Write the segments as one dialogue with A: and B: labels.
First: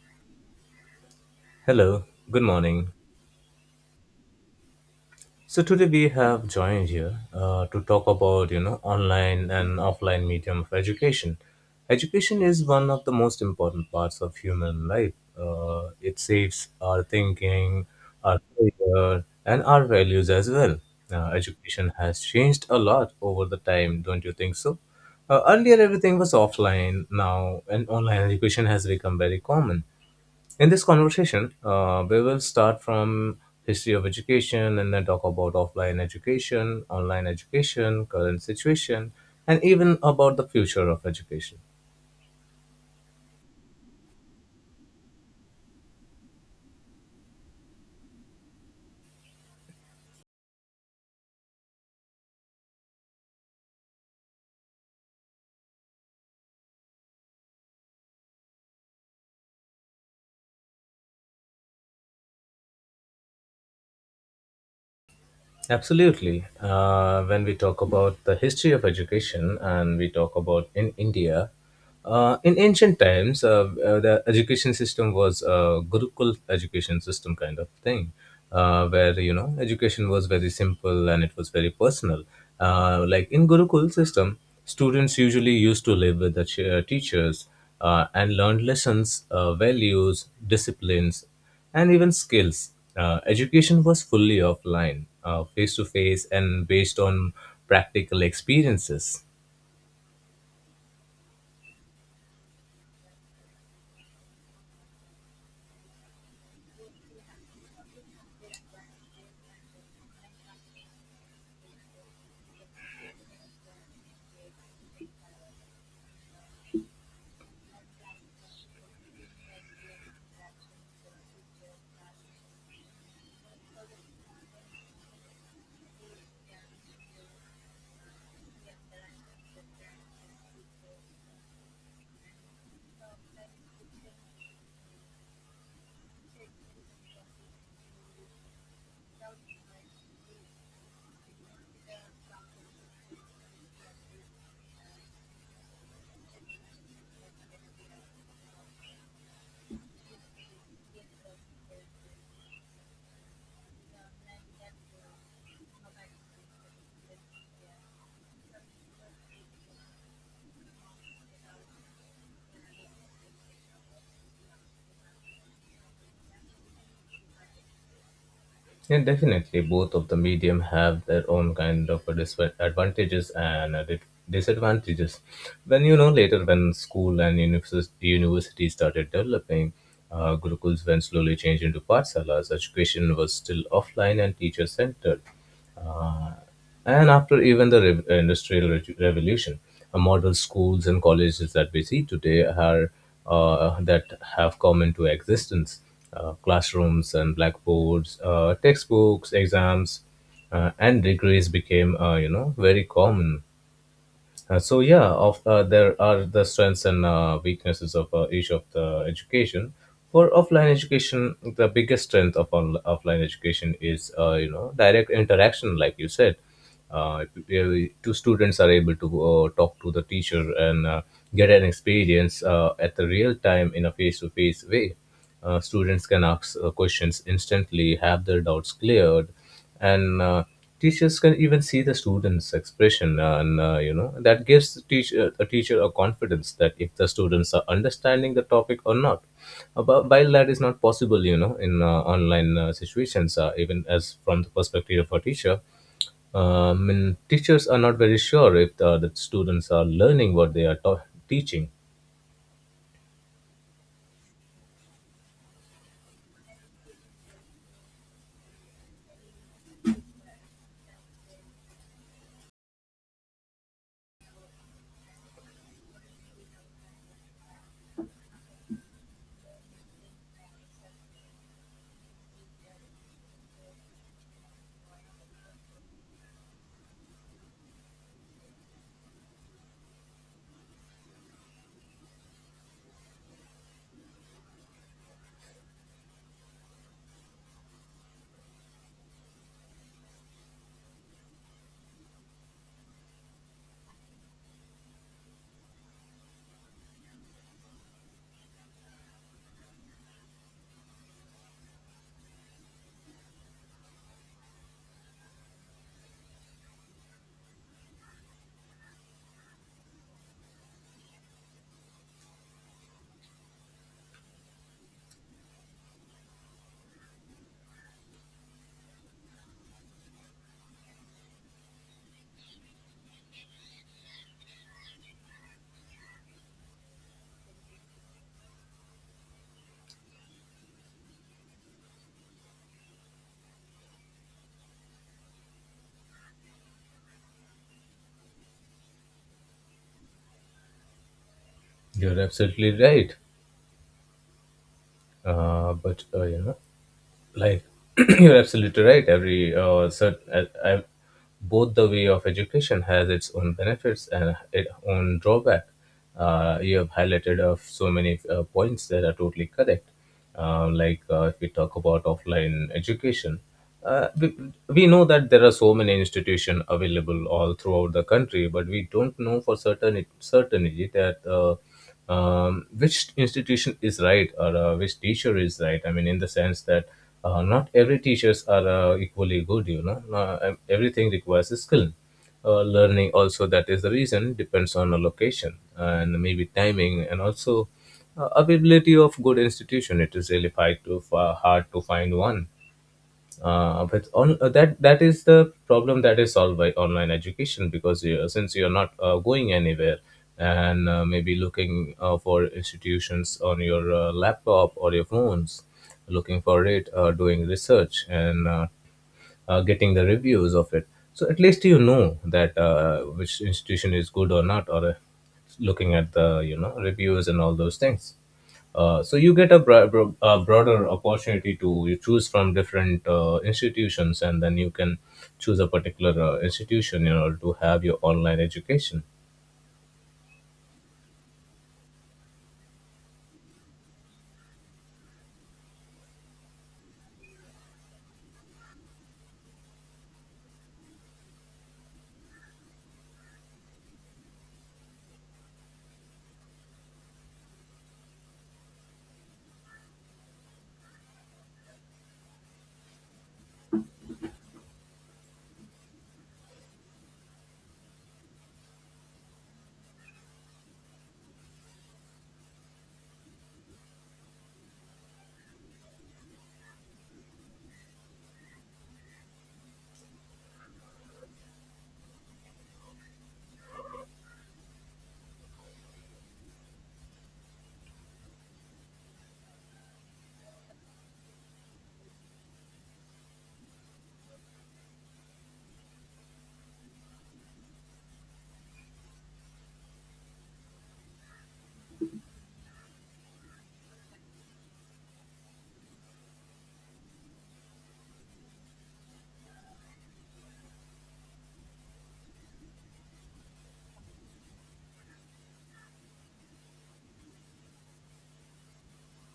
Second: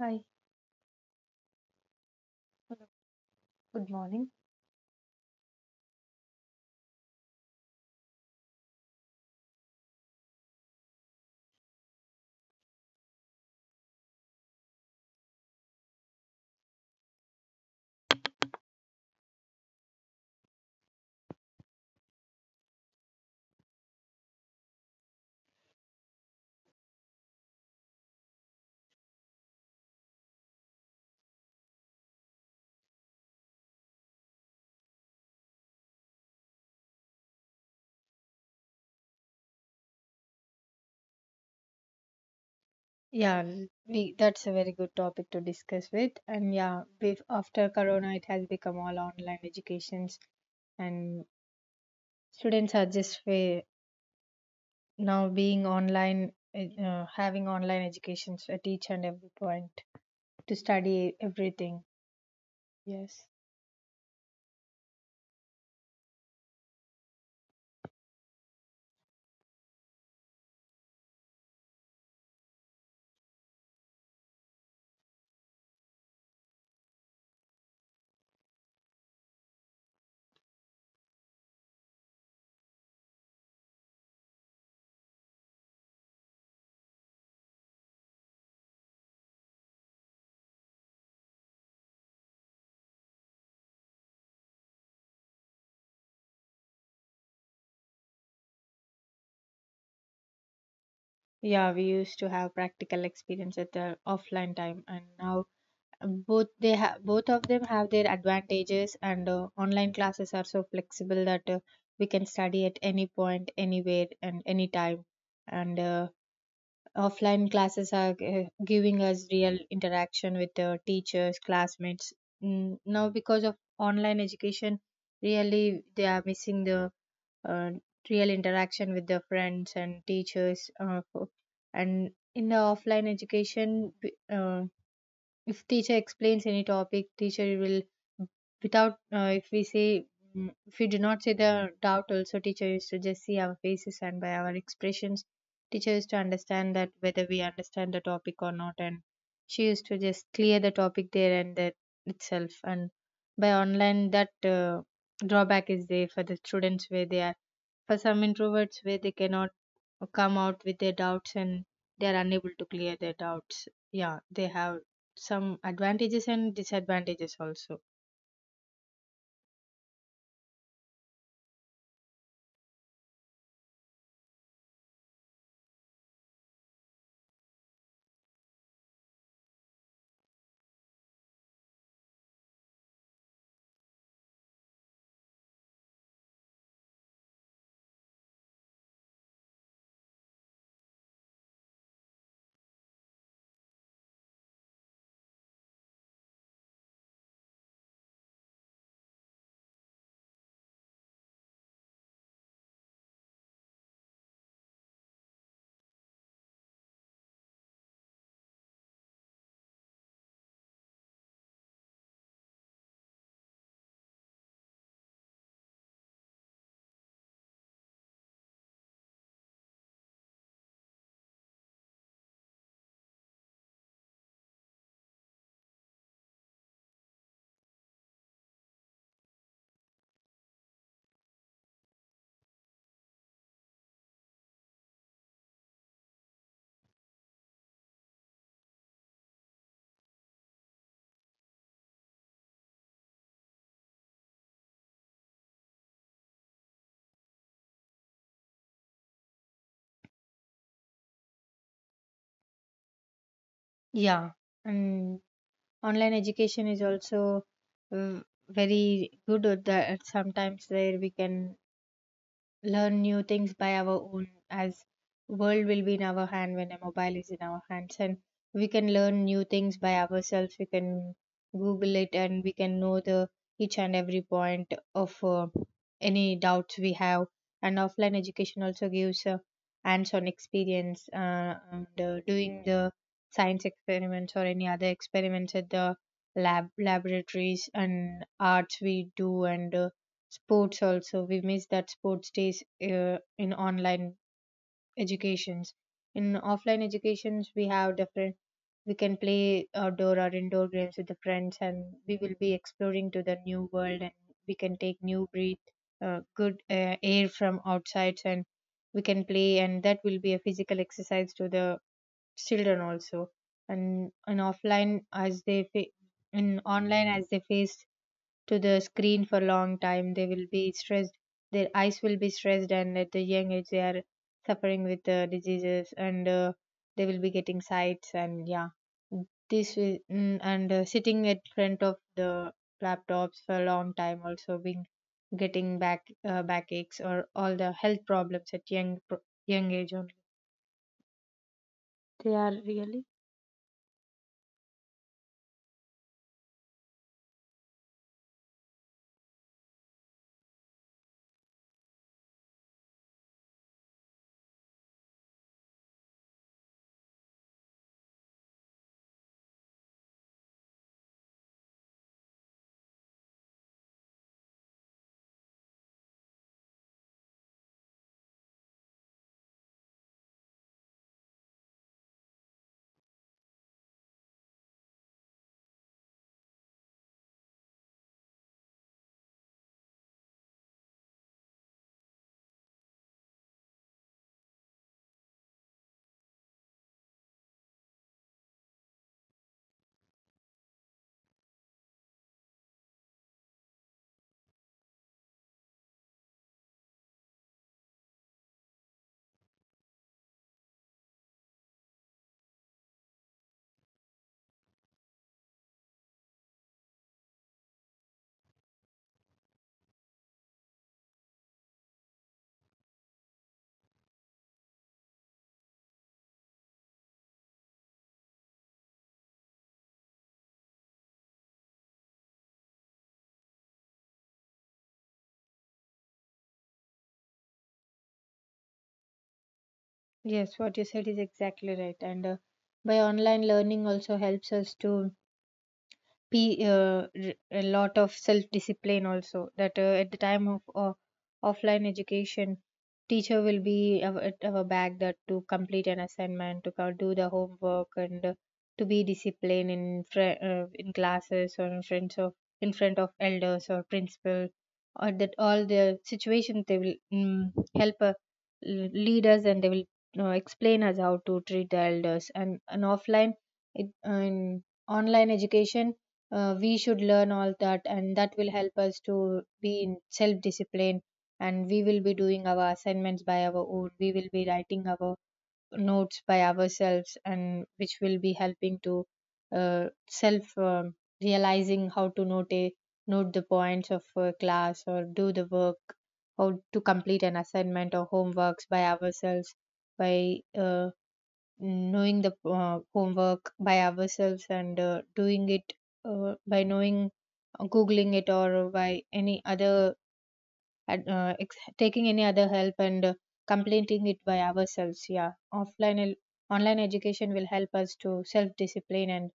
A: Hi,
B: Hello, good
A: hello,
B: morning.
A: good morning.
B: So today we have joined here to talk about you know online and offline medium of education. Education is one of the most important parts of human life. It saves our thinking, our career, and our values as well. Education has changed a lot over the time, don't you think so? Earlier everything was offline. Now, and online education has become very common in this conversation. We will start from history of education and then talk about offline education, online education, current situation, and even about the future of education.
A: Yeah, that's a very good topic to discuss with. And yeah, with after Corona, it has become all online educations, and students are now being online, having online educations at each and every point to study everything. Yes.
B: Absolutely. When we talk about the history of education and we talk about in India, in ancient times, the education system was a Gurukul education system kind of thing, where you know education was very simple and it was very personal. Like in Gurukul system, students usually used to live with the teachers and learn lessons, values, disciplines, and even skills. Education was fully offline, face to face, and based on practical experiences.
A: Yeah, we used to have practical experience at the offline time, and now both of them have their advantages and online classes are so flexible that we can study at any point, anywhere and anytime, and offline classes are giving us real interaction with teachers, classmates. Now, because of online education, really they are missing the uh, real interaction with their friends and teachers, and in the offline education, uh, if teacher explains any topic, teacher will, without if we say mm, if we do not say the doubt also, teacher used to just see our faces, and by our expressions teacher used to understand that whether we understand the topic or not, and she used to just clear the topic there and that itself. And by online, that drawback is there for the students, where they are, for some introverts, where they cannot come out with their doubts and they are unable to clear their doubts. Yeah, they have some advantages and disadvantages also.
B: Yeah, definitely, both of the medium have their own kind of a disadvantages and disadvantages. When you know later, when school and university started developing, Gurukuls then slowly changed into partsalas. Education was still offline and teacher centered. And after even the Industrial Revolution, model schools and colleges that we see today are that have come into existence. Classrooms and blackboards, textbooks, exams, and degrees became, you know, very common. So yeah, of there are the strengths and weaknesses of each of the education. For offline education, the biggest strength of offline education is you know direct interaction, like you said. If two students are able to talk to the teacher and get an experience at the real time in a face-to-face way. Students can ask questions instantly, have their doubts cleared, and teachers can even see the students' expression, and you know that gives the teacher a confidence that if the students are understanding the topic or not. But while that is not possible, you know, in online situations, even as from the perspective of a teacher, I mean, teachers are not very sure if the students are learning what they are teaching.
A: Yeah, and online education is also uh, very good at that sometimes, where we can learn new things by our own, as world will be in our hand when a mobile is in our hands, and we can learn new things by ourselves. We can google it and we can know the each and every point of any doubts we have. And offline education also gives hands-on experience, and doing the science experiments or any other experiments at the lab, laboratories, and arts we do. And sports also, we miss that, sports days in online educations. In offline educations we have different, we can play outdoor or indoor games with the friends, and we will be exploring to the new world, and we can take new breath, good air from outside, and we can play, and that will be a physical exercise to the children also. And in online, as they face to the screen for long time, they will be stressed, their eyes will be stressed, and at the young age they are suffering with diseases, and they will be getting sights. And yeah, this will mm, and sitting at front of the laptops for a long time also, being getting back, backaches or all the health problems at young age only.
B: You're
A: They are
B: absolutely
A: really.
B: right. But you know, like you're absolutely right. Both the way of education has its own benefits and its own drawback. You have highlighted of so many points that are totally correct. If we talk about offline education, uh, we, we know that there are so many institutions available all throughout the country, but we don't know for certainty that which institution is right or which teacher is right. I mean, in the sense that not every teachers are equally good. You know, not, everything requires a skill. Learning also, that is the reason, depends on the location and maybe timing and also availability of good institution. It is really hard to, hard to find one. Uh, but on uh, that that is the problem that is solved by online education, because you, since you're not going anywhere and maybe looking for institutions on your laptop or your phones, looking for it, doing research and getting the reviews of it. So at least you know that which institution is good or not, or looking at the you know reviews and all those things. So you get a, a broader opportunity to you choose from different institutions, and then you can choose a particular institution in order to have your online education.
A: Yes, what you said is exactly right. And by online learning also helps us to a lot of self discipline also, that at the time of offline education, teacher will be av- at our back, that to complete an assignment, to do the homework, and to be disciplined in classes, or in front of, in front of elders or principal, or that all the situations, they will help l- lead us, and they will explain us how to treat the elders. And an offline, in online education, we should learn all that, and that will help us to be in self discipline, and we will be doing our assignments by our own, we will be writing our notes by ourselves, and which will be helping to self realizing how to note the points of a class, or do the work, how to complete an assignment or homeworks by ourselves, by knowing the homework by ourselves and doing it, by knowing, googling it, or by any other taking any other help, and completing it by ourselves. Yeah, online education will help us to self discipline, and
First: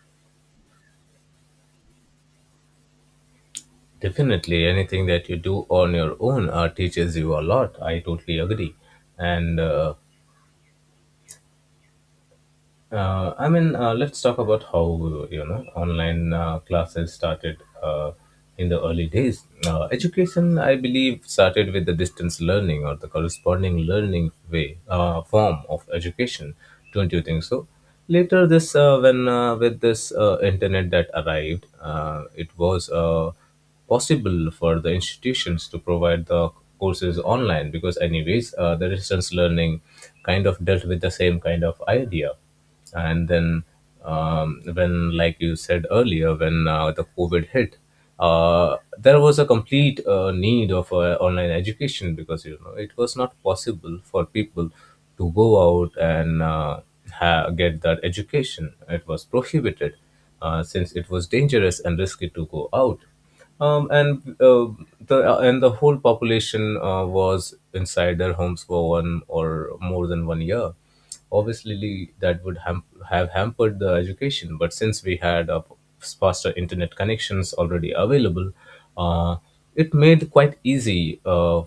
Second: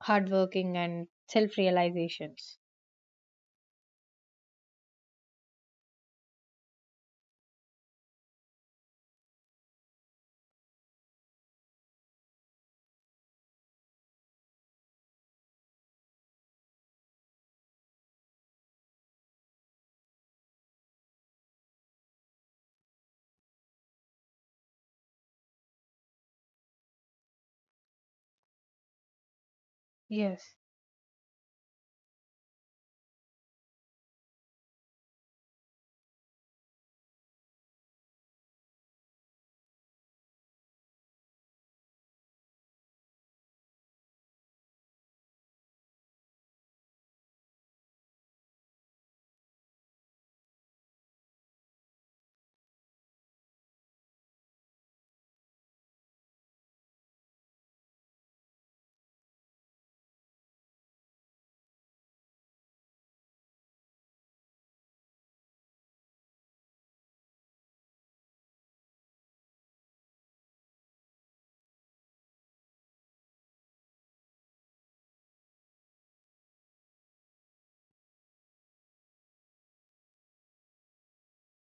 A: hard working, and self realizations.
B: Definitely, anything that you do on your own teaches you a lot. I totally agree, and. I mean, let's talk about how you know online classes started in the early days. Education, I believe, started with the distance learning or the corresponding learning way form of education. Don't you think so? Later, this when with this
A: Yes.
B: internet that arrived, it was possible for the institutions to provide the courses online because, anyways, the distance learning kind of dealt with the same kind of idea. And then um, when like you said earlier, when the covid hit, there was a complete need of online education because you know it was not possible for people to go out and get that education. It was prohibited, since it was dangerous and risky to go out. Um, and uh, the uh, and the whole population was inside their homes for one or more than 1 year. Obviously, that would have hampered the education, but since we had faster internet connections already available, uh, it made quite easy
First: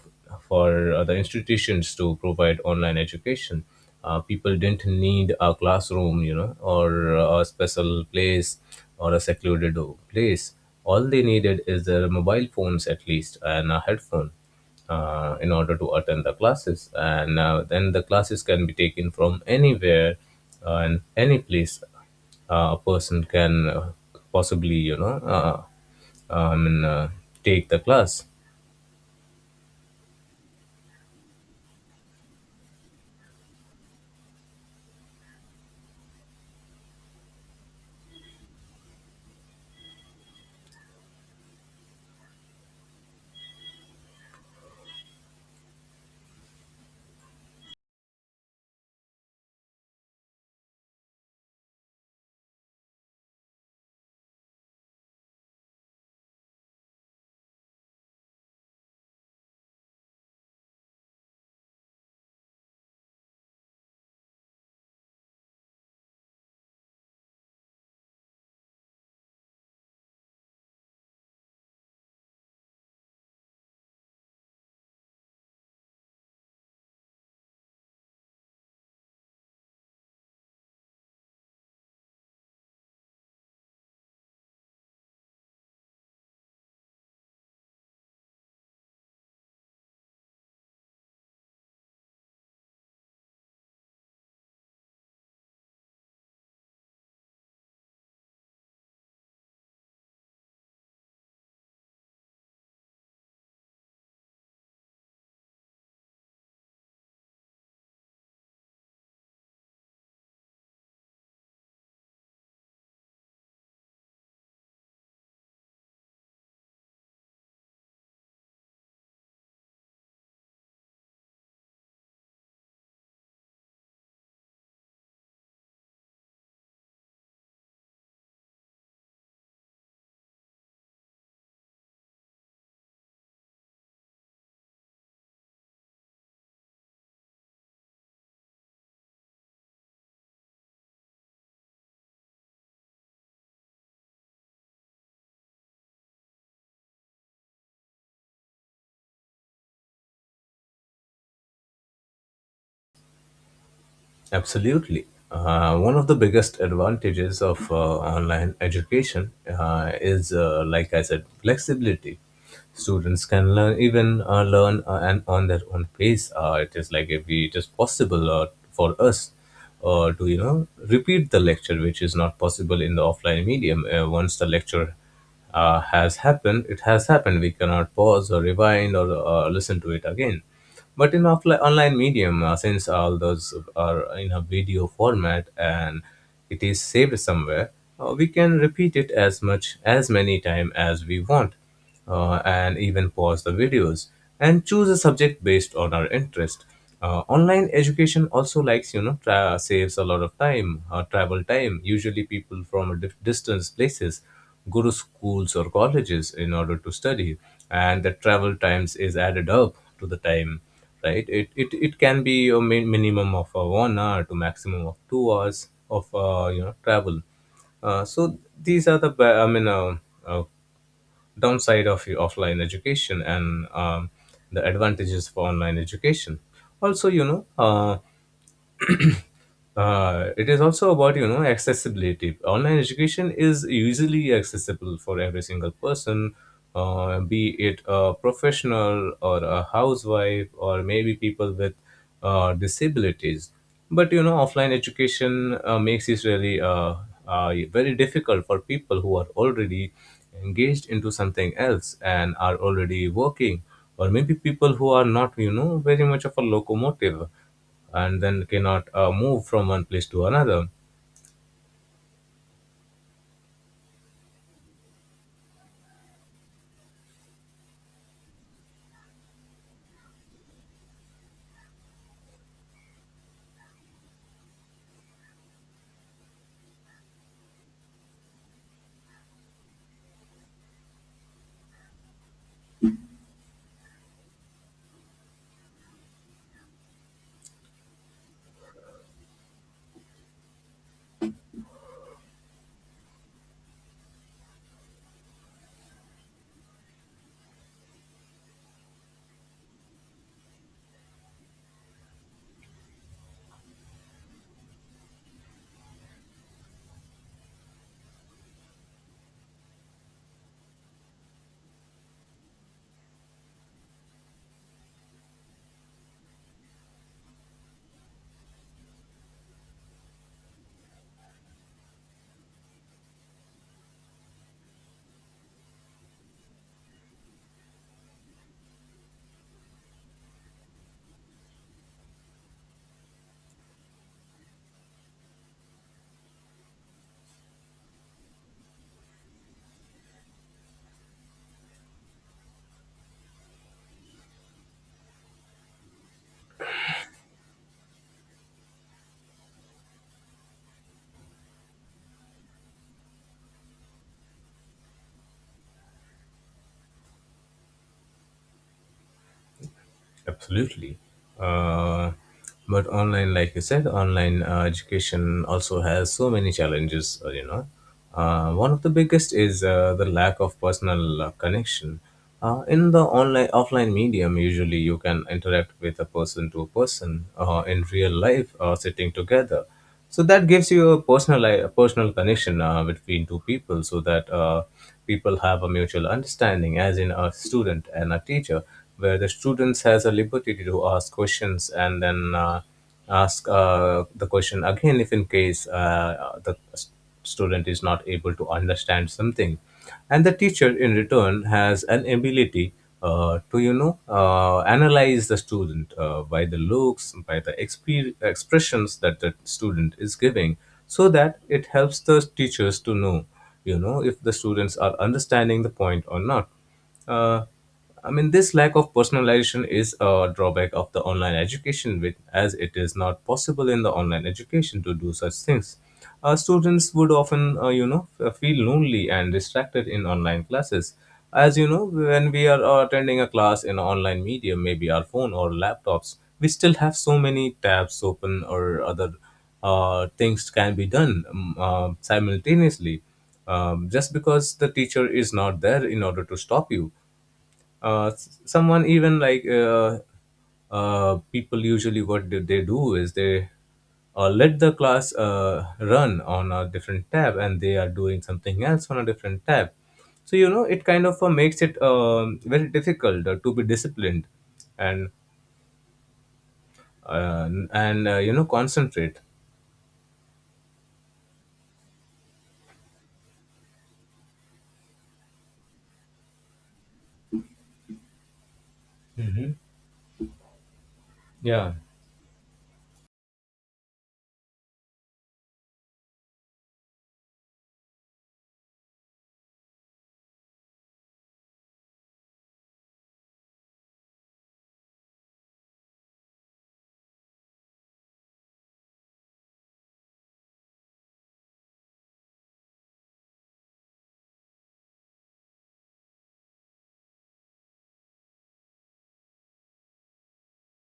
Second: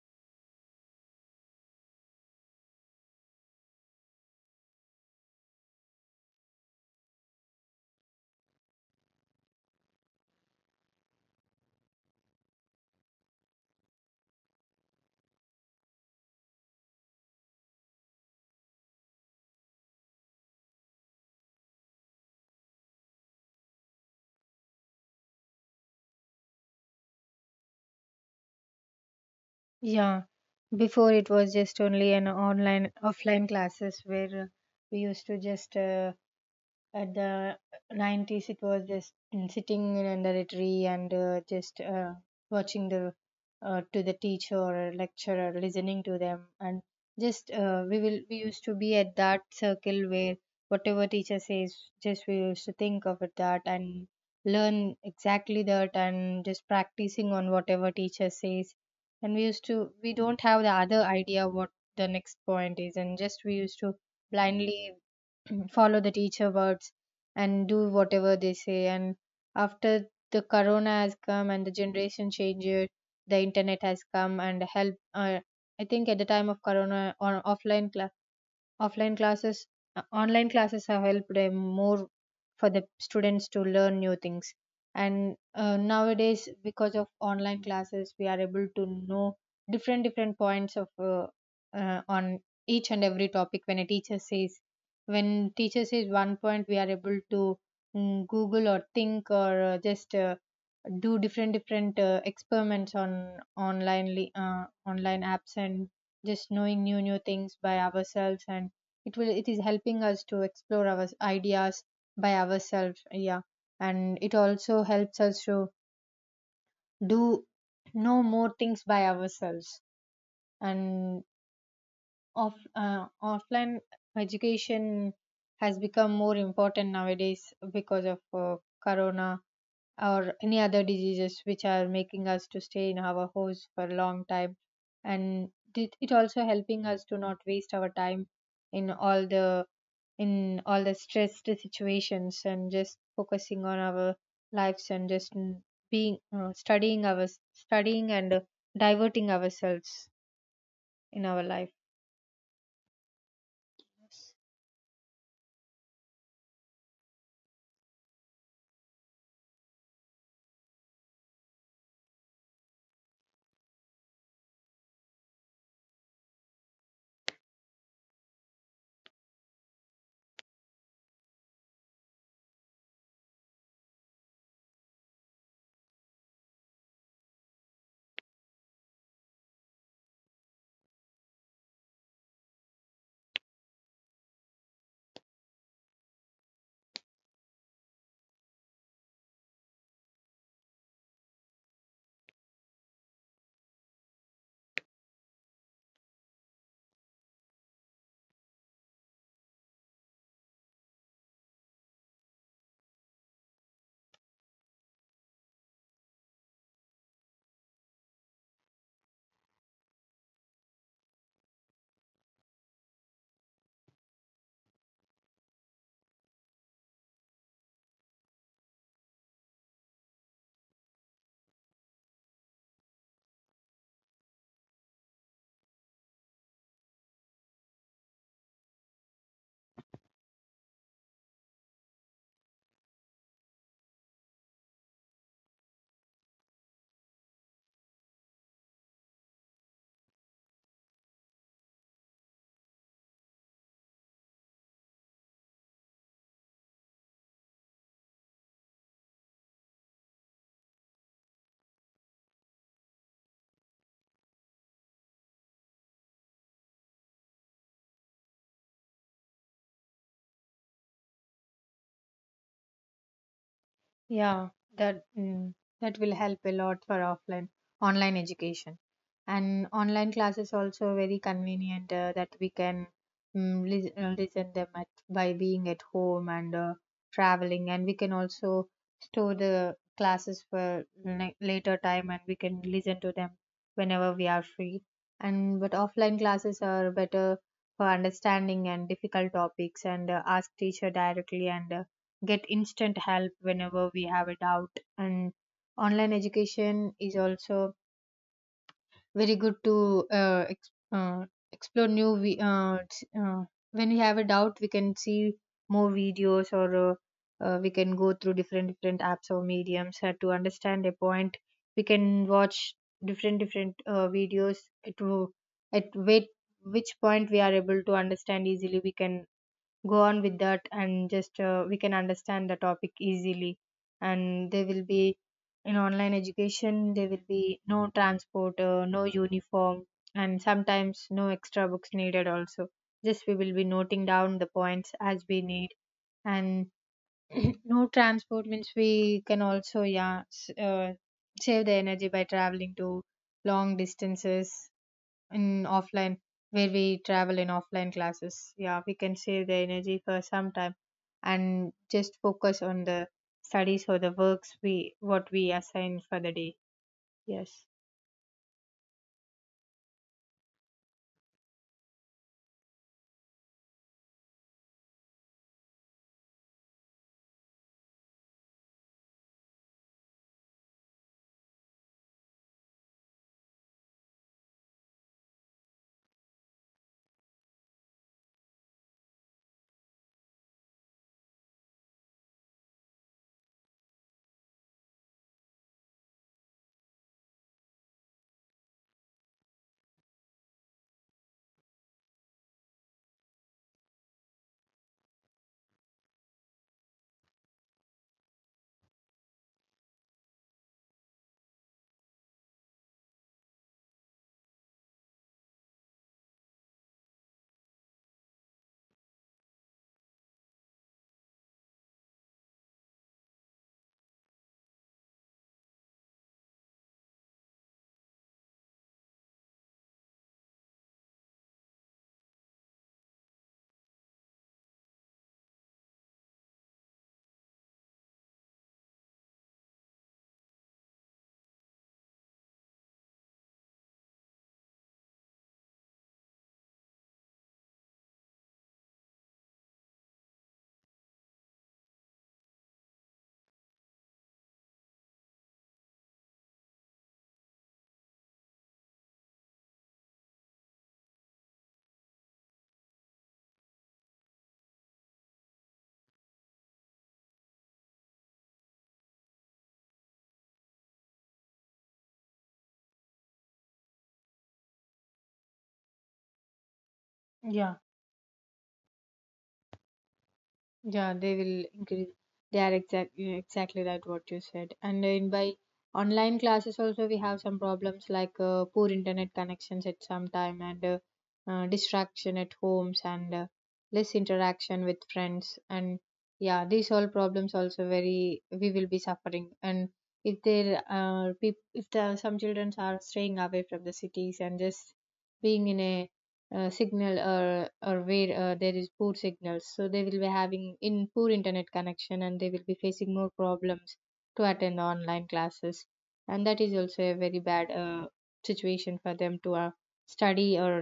B: for the institutions to provide online education. People didn't need a classroom, you know, or a special place or a secluded place. All they needed is their mobile phones, at least, and a headphone in order to attend the classes, and then the classes can be taken from anywhere and any place. A person can possibly you know I mean, take the class.
A: Yeah, before it was just only an online, offline classes, where we used to just at the 90s it was just sitting in under a tree, and just watching the to the teacher or lecturer, listening to them. And just we used to be at that circle, where whatever teacher says, just we used to think of it that, and learn exactly that, and just practicing on whatever teacher says. And we used to we don't have the other idea what the next point is, and just we used to blindly follow the teacher words, and do whatever they say. And after the corona has come and the generation changes, the internet has come and help. I think at the time of corona, on offline classes online classes have helped more for the students to learn new things. And nowadays, because of online classes, we are able to know different different points of on each and every topic. When a teacher says when teacher says one point, we are able to google, or think, or just do different different experiments on online online apps, and just knowing new new things by ourselves. And it will, it is helping us to explore our ideas by ourselves. Yeah. And it also helps us to do know more things by ourselves. And offline education has become more important nowadays, because of corona, or any other diseases, which are making us to stay in our house for a long time. And it also helping us to not waste our time in all the in all the stressed situations, and just focusing on our lives, and just mm, being studying our studying, and diverting ourselves in our life.
B: Absolutely. One of the biggest advantages of online education is, like I said, flexibility. Students can learn, even learn and on their own pace. It is like, if we- it is possible for us to, you know, repeat the lecture, which is not possible in the offline medium. Once the lecture has happened, it has happened. We cannot pause or rewind or listen to it again. But in offline online medium, since all those are in a video format and it is saved somewhere, we can repeat it as much as many time as we want and even pause the videos and choose a subject based on our interest. Online education also likes you know saves a lot of time, travel time. Usually, people from a distance places go to schools or colleges in order to study, and the travel times is added up to the time. Right, it can be a minimum of 1 hour to maximum of 2 hours of you know travel. So these are the I mean uh, downside of your offline education and the advantages of online education. Also you know it is also about you know accessibility. Online education is usually accessible for every single person, be it a professional or a housewife or maybe people with disabilities. But you know offline education makes it really very difficult for people who are already engaged into something else and are already working, or maybe people who are not you know very much of a locomotive and then cannot move from one place to another.
A: Yeah, that mm, that will help a lot for offline, online education. And online classes also very convenient, that we can listen them at, by being at home, and traveling, and we can also store the classes for later time, and we can listen to them whenever we are free. And but offline classes are better for understanding and difficult topics, and ask teacher directly, and get instant help whenever we have a doubt. And online education is also very good to explore new when we have a doubt, we can see more videos, or we can go through different different apps or mediums to understand a point. We can watch different different videos at, at wait, which point we are able to understand easily, we can go on with that, and just we can understand the topic easily. And there will be, in online education there will be no transport, no uniform, and sometimes no extra books needed also, just we will be noting down the points as we need. And no transport means we can also, yeah, save the energy by traveling to long distances, in offline, where we travel in offline classes. Yeah, we can save the energy for some time, and just focus on the studies, or the works we what we assign for the day. Yes.
B: Absolutely. Uh, but online, like you said, online education also has so many challenges, you know. One of the biggest is the lack of personal connection. In the online offline medium, usually you can interact with a person to a person in real life, sitting together. So that gives you a personal connection between two people so that people have a mutual understanding as in a student and a teacher, where the students has a liberty to ask questions and then ask the question again if in case the student is not able to understand something. And the teacher in return has an ability to you know analyze the student by the looks, by the expressions that the student is giving, so that it helps the teachers to know you know if the students are understanding the point or not. uh, I mean, this lack of personalization is a drawback of the online education, with, as it is not possible in the online education to do such things. Students would often, you know, feel lonely and distracted in online classes. As you know, when we are attending a class in online media, maybe our phone or laptops, we still have so many tabs open or other things can be done simultaneously just because the teacher is not there in order to stop you. S- someone even like People usually what do they do is they let the class run on a different tab and they are doing something else on a different tab. So you know it kind of makes it very difficult to be disciplined and
A: Yeah.
B: you know concentrate.
A: Yeah, they will increase. They are exactly that what you said. And in by online classes also we have some problems, like poor internet
B: Hmm.
A: connections at some time, and
B: Yeah.
A: distraction at homes, and less interaction with friends. And yeah, these all problems also, very we will be suffering. And if there are some children are staying away from the cities and just being in a signal or where there is poor signals, so they will be having in poor internet connection and they will be facing more problems to attend online classes, and that is also a very bad situation for them to study or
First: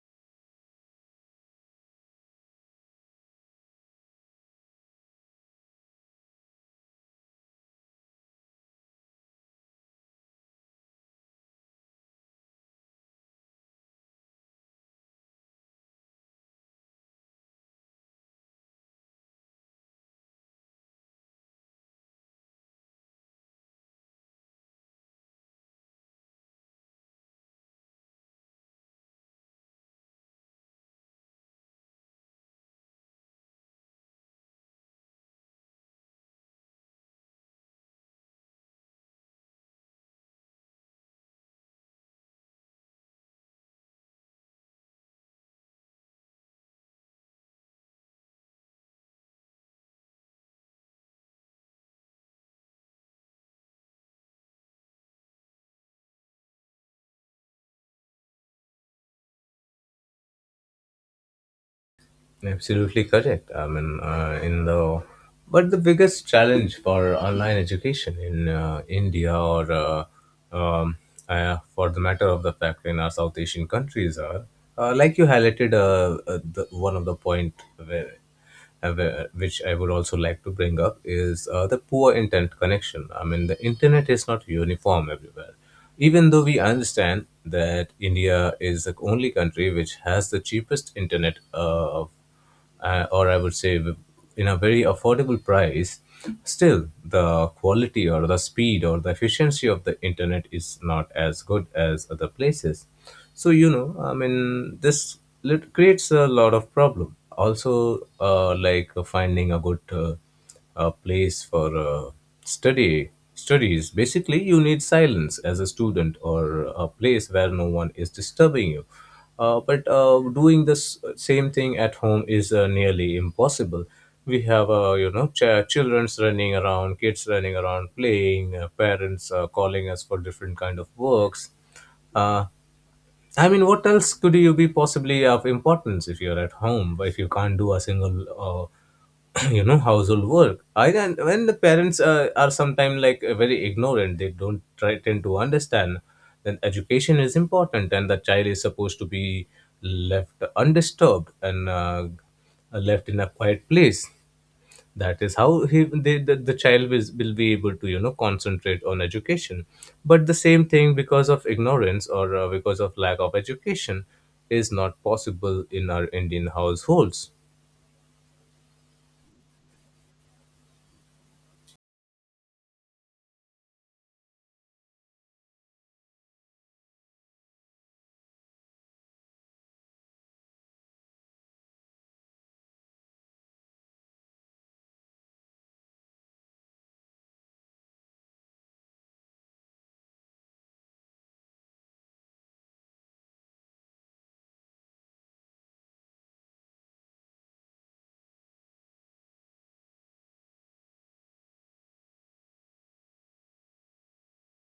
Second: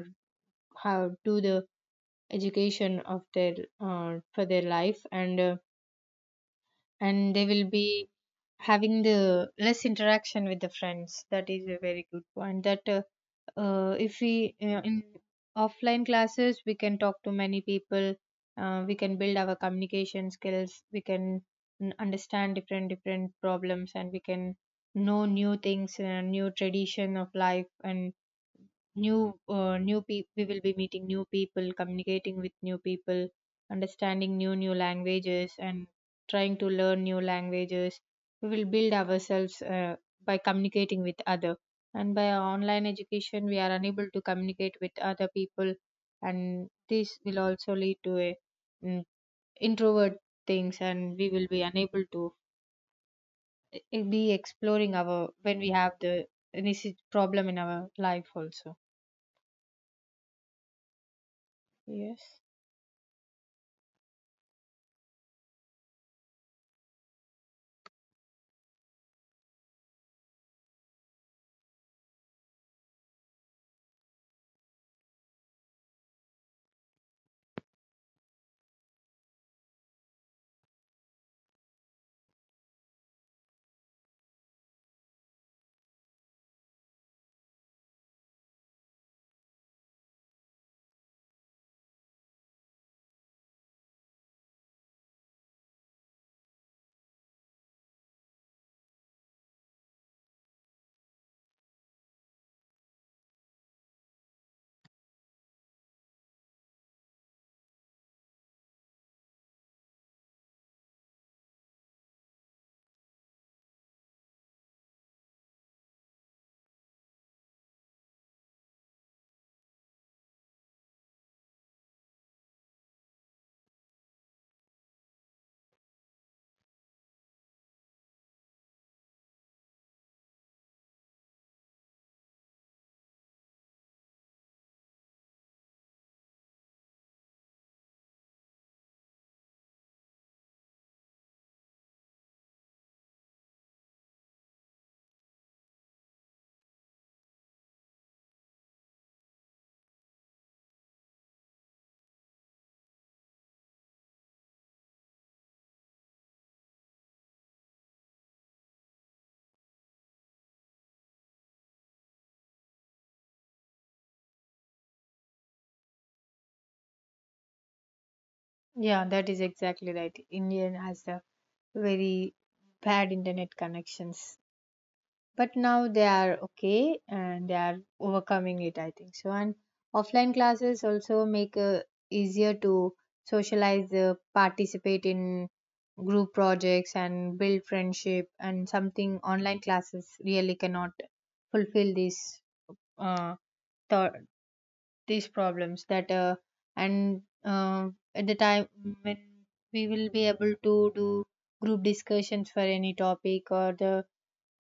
A: how do the education of their for their life, and and they will be having the less interaction with the friends. That is a very good point that if we in offline classes we can talk to many people. We can build our communication skills, we can understand different different problems, and we can know new things, new tradition of life, and new new people. We will be meeting new people, communicating with new people, understanding new new languages, and trying to learn new languages. We will build ourselves by communicating with other, and by online education we are unable to communicate with other people, and this will also lead to a mm, introvert things, and we will be unable to be exploring our when we have the any problem in our life also. Yes.
B: Absolutely correct. I mean, in the but the biggest challenge for online education in India, or um, for the matter of the fact in our South Asian countries are like you highlighted, one of the point where which I would also like to bring up is the poor internet connection. I mean, the internet is not uniform everywhere. Even though we understand that India is the only country which has the cheapest internet, or I would say, in a very affordable price, still the quality or the speed or the efficiency of the internet is not as good as other places. So you know, I mean, creates a lot of problem. Also, like finding a good a place for study studies. Basically you need silence as a student or a place where no one is disturbing you, but doing this same thing at home is nearly impossible. We have you know children's running around, kids running around playing, parents calling us for different kind of works. Uh, I mean, what else could you be possibly of importance if you're at home, if you can't do a single, you know, household work? I can, when the parents are sometimes like very ignorant, they don't try, tend to understand then education is important and the child is supposed to be left undisturbed and left in a quiet place. That is how the child will be able to you know concentrate on education, but the same thing, because of ignorance or because of lack of education, is not possible in our indian households.
A: Yeah, that is exactly right. Indian has a very bad internet connections. But now they are okay and they are overcoming it, I think. So, and offline classes also make easier to socialize, participate in group projects and build friendship, and something online classes really cannot fulfill these uh, th- these problems that and at the time when we will be able to do group discussions for any topic or the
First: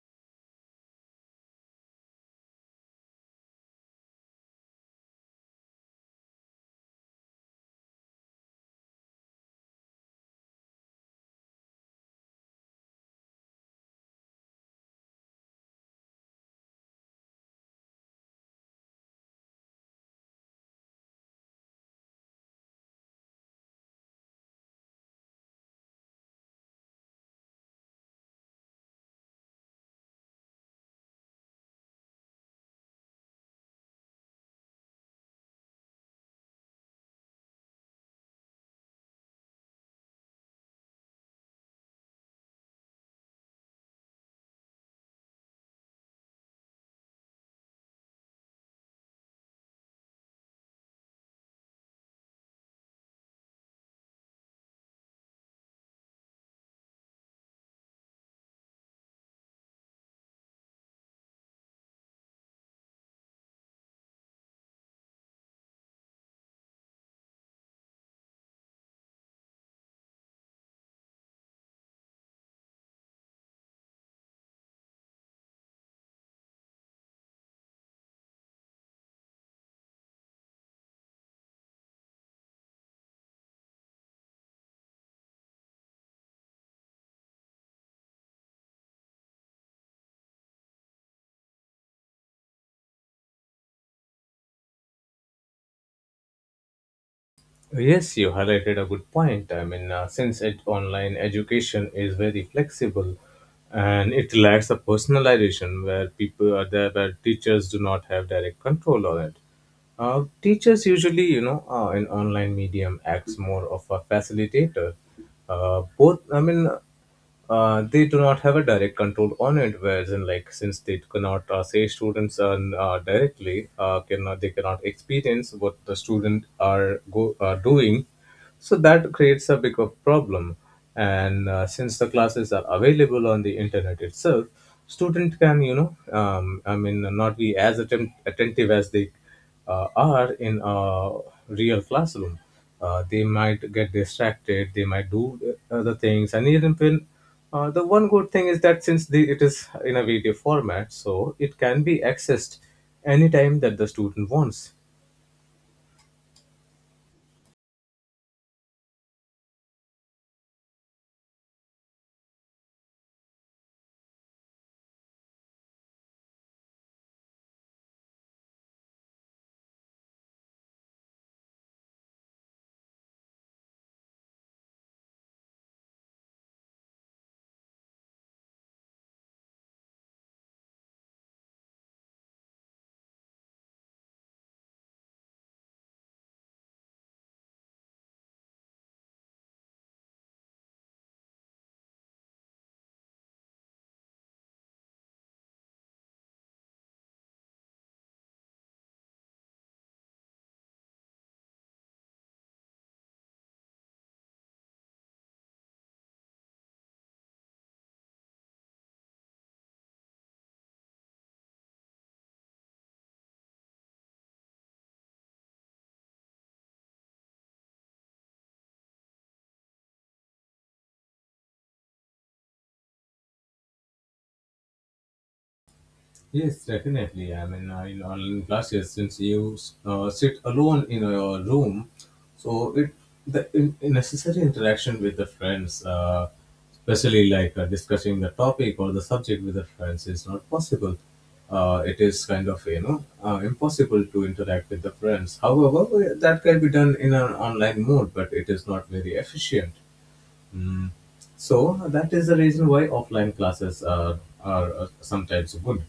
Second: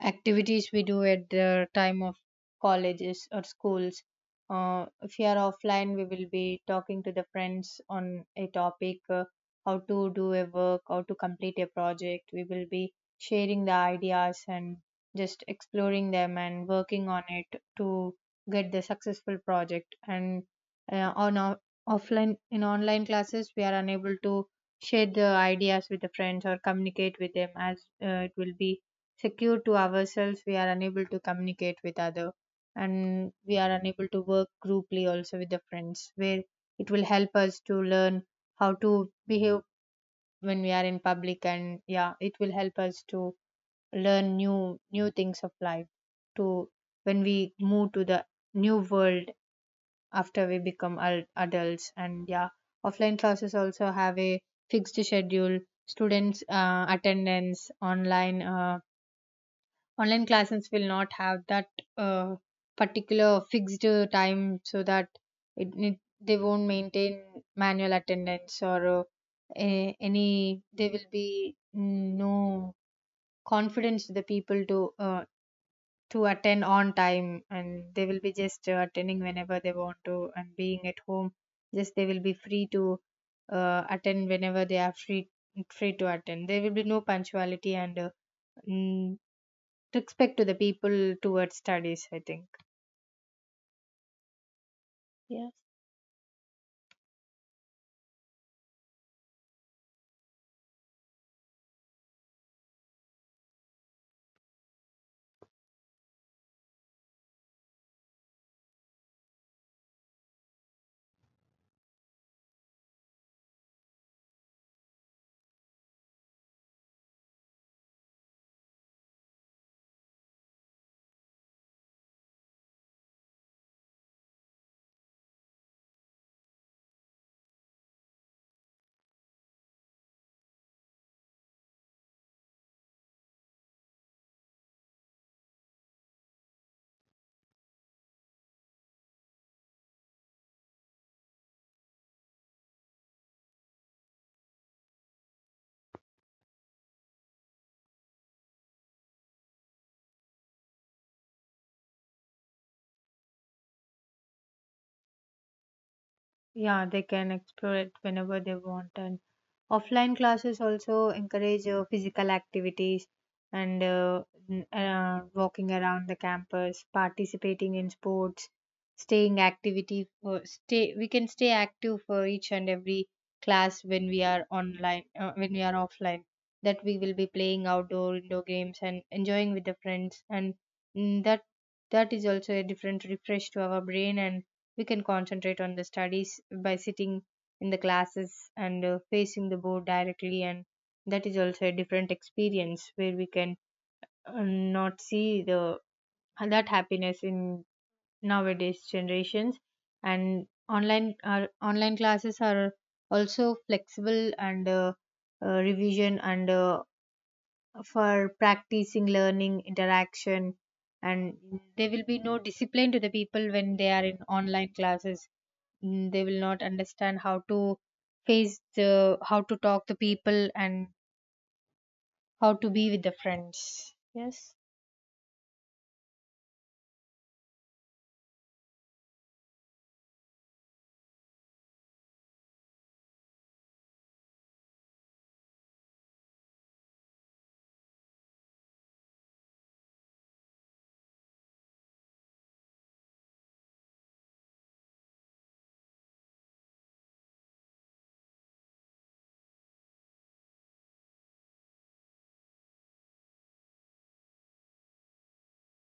A: activities we do at the time of colleges or schools. If you are offline, we will be talking to the friends on a topic, how to do a work, how to complete a project. We will be sharing the ideas and just exploring them and working on it to get the successful project. And on our offline in online classes, we are unable to share the ideas with the friends or communicate with them as it will be secure to ourselves. We are unable to communicate with other, and we are unable to work grouply also with the friends, where it will help us to learn how to behave when we are in public. And yeah, it will help us to learn new new things of life to when we move to the new world after we become adults. And yeah, offline classes also have a fixed schedule. Students attendance online, online classes will not have that uh, particular fixed time, so that it they won't maintain manual attendance or any there will be no confidence to the people to attend on time, and they will be just attending whenever they want to, and being at home just they will be free to attend whenever they are free, free to attend. There will be no punctuality and mm, respect to the people towards studies, I think. Yeah.
B: Yes, you highlighted a good point. I mean, since online education is very flexible and it lacks a personalization where people are there, where teachers do not have direct control on it. Teachers usually, you know, in online medium acts more of a facilitator. Both, I mean, they do not have a direct control on it. Whereas in like since they cannot say students are directly cannot experience what the student are go are doing, so that creates a big of problem. And since the classes are available on the internet itself, student can you know I mean not be as attentive as they are in a real classroom. They might get distracted, they might do other things, and even when the one good thing is that it is in a video format, so it can be accessed anytime that the student wants.
A: Yeah, they can explore it whenever they want. And offline classes also encourage physical activities and walking around the campus, participating in sports, staying activity for stay. We can stay active for each and every class when we are online, when we are offline. That we will be playing outdoor indoor games and enjoying with the friends, and that that is also a different refresh to our brain, and we can concentrate on the studies by sitting in the classes and facing the board directly. And that is also a different experience where we can not see the that happiness in nowadays generations. And online classes are also flexible and revision and for practicing learning interaction, and there will be no discipline to the people when they are in online classes. Mm, they will not understand how to face the how to talk to people and how to be with the friends. Yes.
B: Yes, definitely. I mean, in online classes, since you sit alone in your room, so it the in necessary interaction with the friends, especially like discussing the topic or the subject with the friends, is not possible. It is kind of you know impossible to interact with the friends. However, that can be done in an online mode, but it is not very efficient. Mm. So that is the reason why offline classes are sometimes good.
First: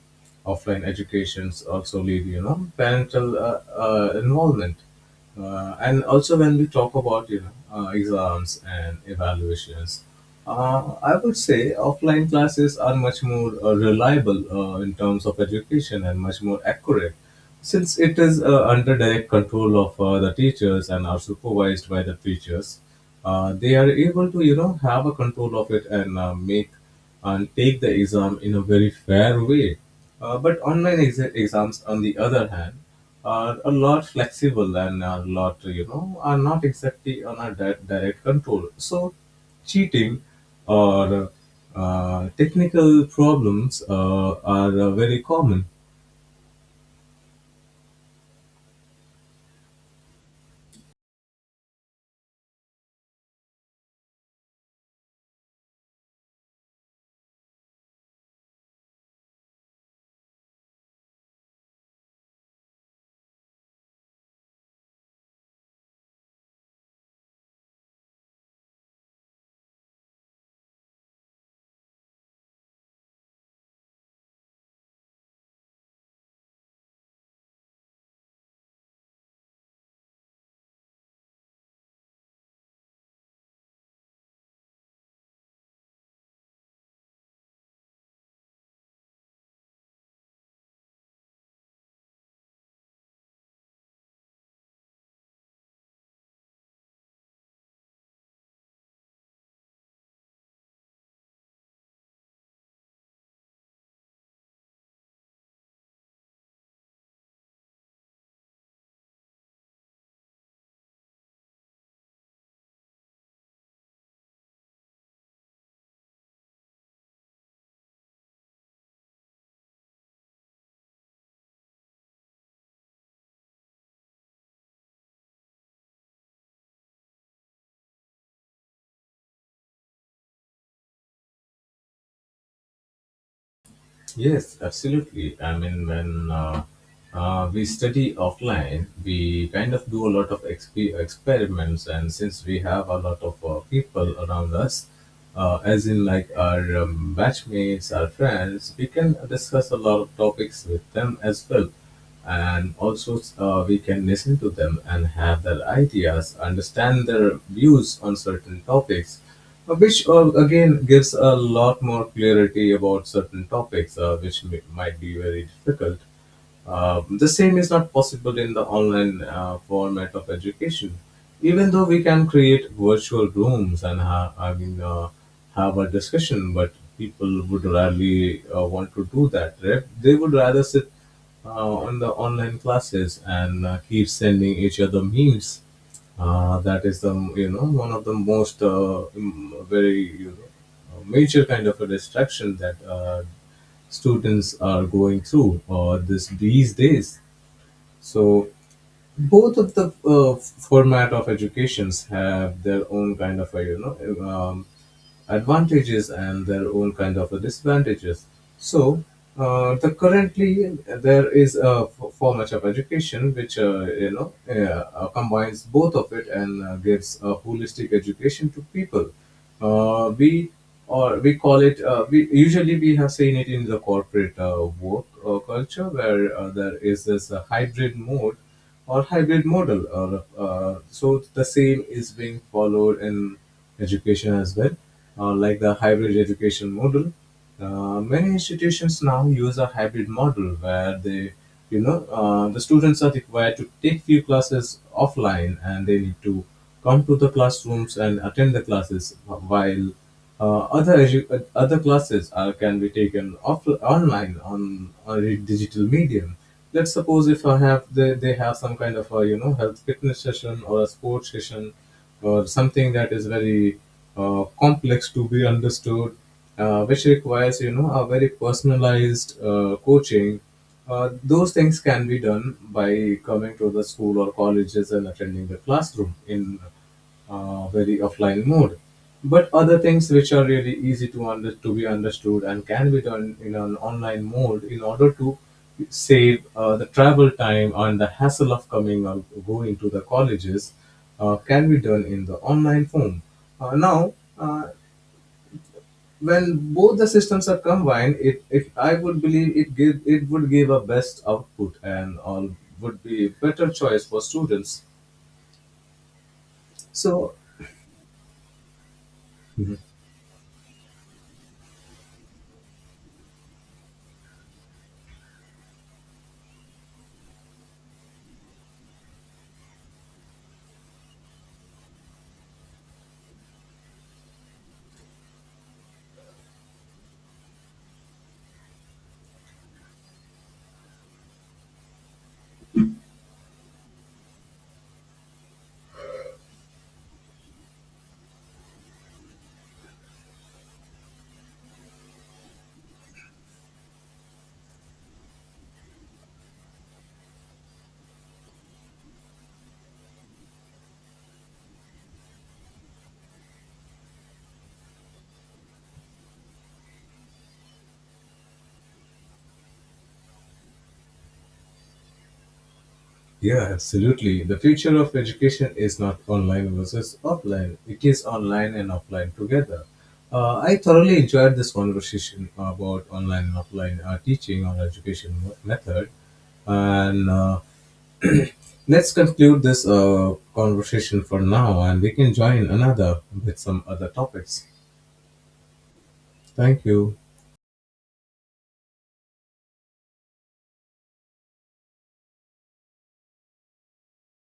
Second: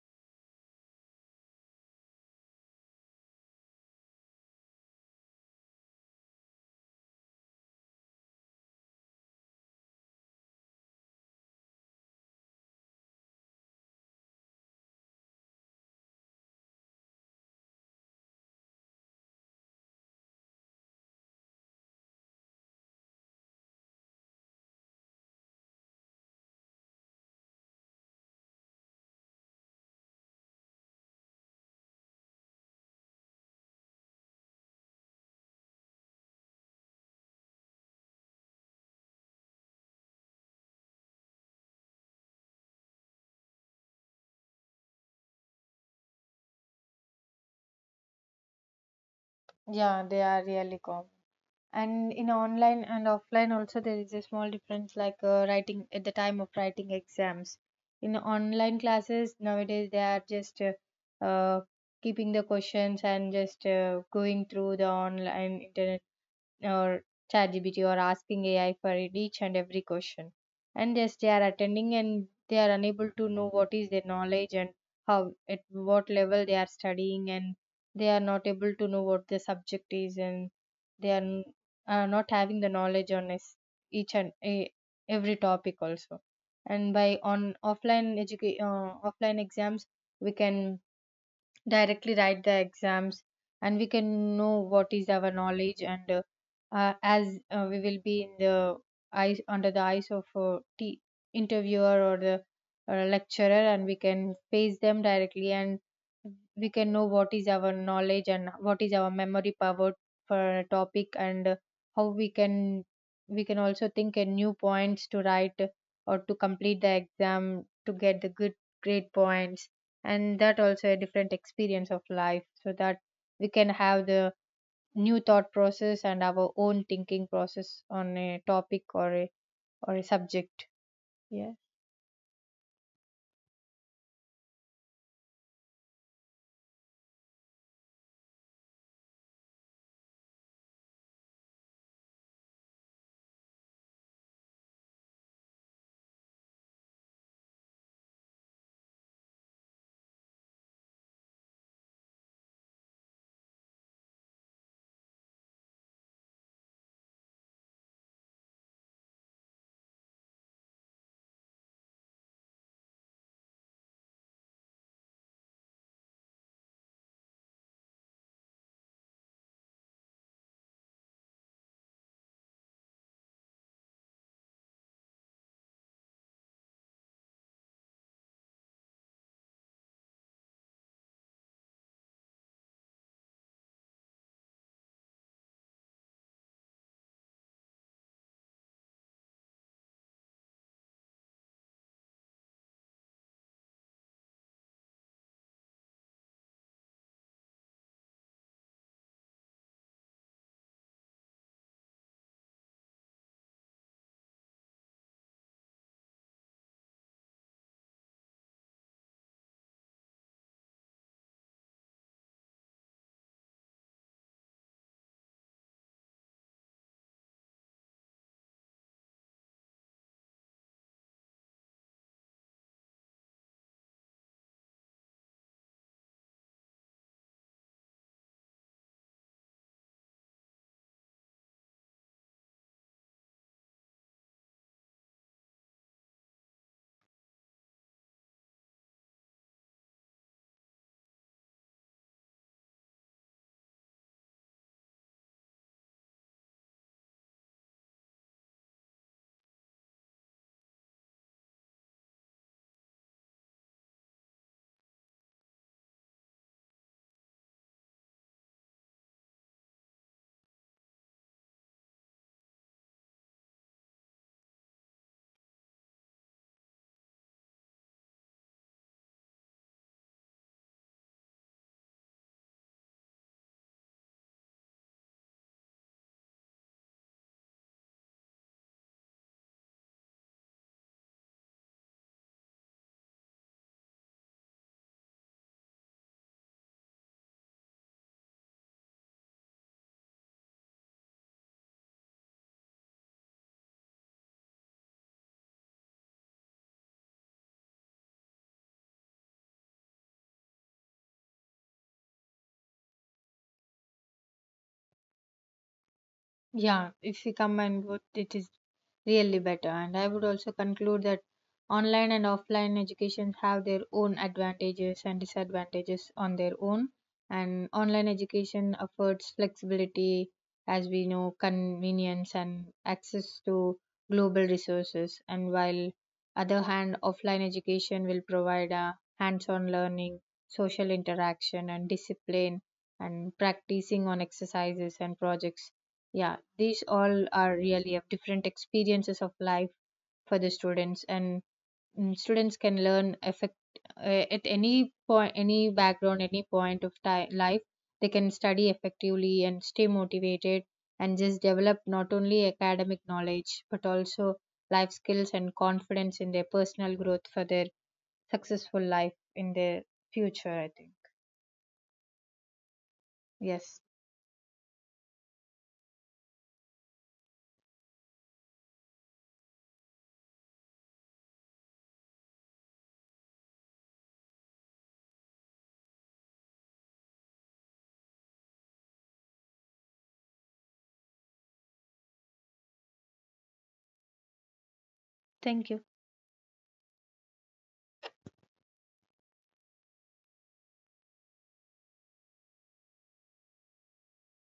B: Offline educations also lead, you know, parental involvement, and also when we talk about you know exams and evaluations, I would say offline classes are much more reliable in terms of education and much more accurate, since it is under direct control of the teachers and are supervised by the teachers. They are able to you know have a control of it and make and take the exam in a very fair way. But online exams on the other hand are a lot flexible and a lot you know are not exactly on a direct control, so cheating or technical problems are very common.
A: Yeah, they are really common. And in online and offline also there is a small difference like writing at the time of writing exams. In online classes nowadays they are just keeping the questions and just going through the online internet or ChatGPT or asking AI for each and every question. And yes, they are attending, and they are unable to know what is their knowledge and how at what level they are studying, and they are not able to know what the subject is, and they are n- are not having the knowledge on each and e- every topic also. And by offline exams, we can directly write the exams and we can know what is our knowledge, and as we will be in the eyes under the eyes of a interviewer or the lecturer, and we can face them directly, and we can know what is our knowledge and what is our memory power for a topic, and how we can also think a new points to write or to complete the exam to get the good grade points. And that also a different experience of life, so that we can have the new thought process and our own thinking process on a topic or a subject. Yeah.
B: Yes, absolutely. I mean, when we study offline, we kind of do a lot of experiments, and since we have a lot of people around us, as in like our batchmates, our friends, we can discuss a lot of topics with them as well, and also we can listen to them and have their ideas, understand their views on certain topics, which again gives a lot more clarity about certain topics, which might be very difficult. The same is not possible in the online format of education. Even though we can create virtual rooms and I mean have a discussion, but people would rarely want to do that. Right? They would rather sit uh, on the online classes and keep sending each other memes. That is the you know one of the most very you know major kind of a distraction that students are going through this these days. So both of the format of educations have their own kind of like you know advantages and their own kind of disadvantages. So the currently there is a format of education which you know combines both of it and gives a holistic education to people. uh, we we call it, we usually we have seen it in the corporate work culture where there is this hybrid mode or hybrid model, or so the same is being followed in education as well, like the hybrid education model. Many institutions now use a hybrid model where they you know the students are required to take few classes offline and they need to come to the classrooms and attend the classes, while other classes are can be taken off online on a digital medium. Let's suppose if they have some kind of a you know health fitness session or a sports session or something that is very complex to be understood, which requires you know a very personalized coaching. Those things can be done by coming to the school or colleges and attending the classroom in very offline mode. But other things which are really easy to under to be understood and can be done in an online mode in order to save the travel time and the hassle of coming or going to the colleges can be done in the online form. Uh, now, uh, when both the systems are combined, it I would believe it would give a best output and all would be better choice for students.
A: Yeah, if we
B: So
A: combine both, it is really better. And I would also conclude that online and offline education have their own advantages and disadvantages on their own. And online education affords flexibility, as we know, convenience and access to global resources. And while other hand, offline education will provide a hands-on learning, social interaction, and discipline, and practicing on exercises and projects. Yeah, these all are really of different experiences of life for the students. And students can learn effect at any point, any background, any point of time life they can study effectively and stay motivated, and just develop not only academic knowledge but also life skills and confidence in their personal growth for their successful life in their future, I think.
B: yeah,
A: Yes.
B: absolutely. The future of education is not online versus offline, it is online and offline together. I thoroughly enjoyed this conversation about online and offline teaching or education method. And let's conclude this conversation for now, and we can join another with some other topics.
A: Thank you.
B: Thank you.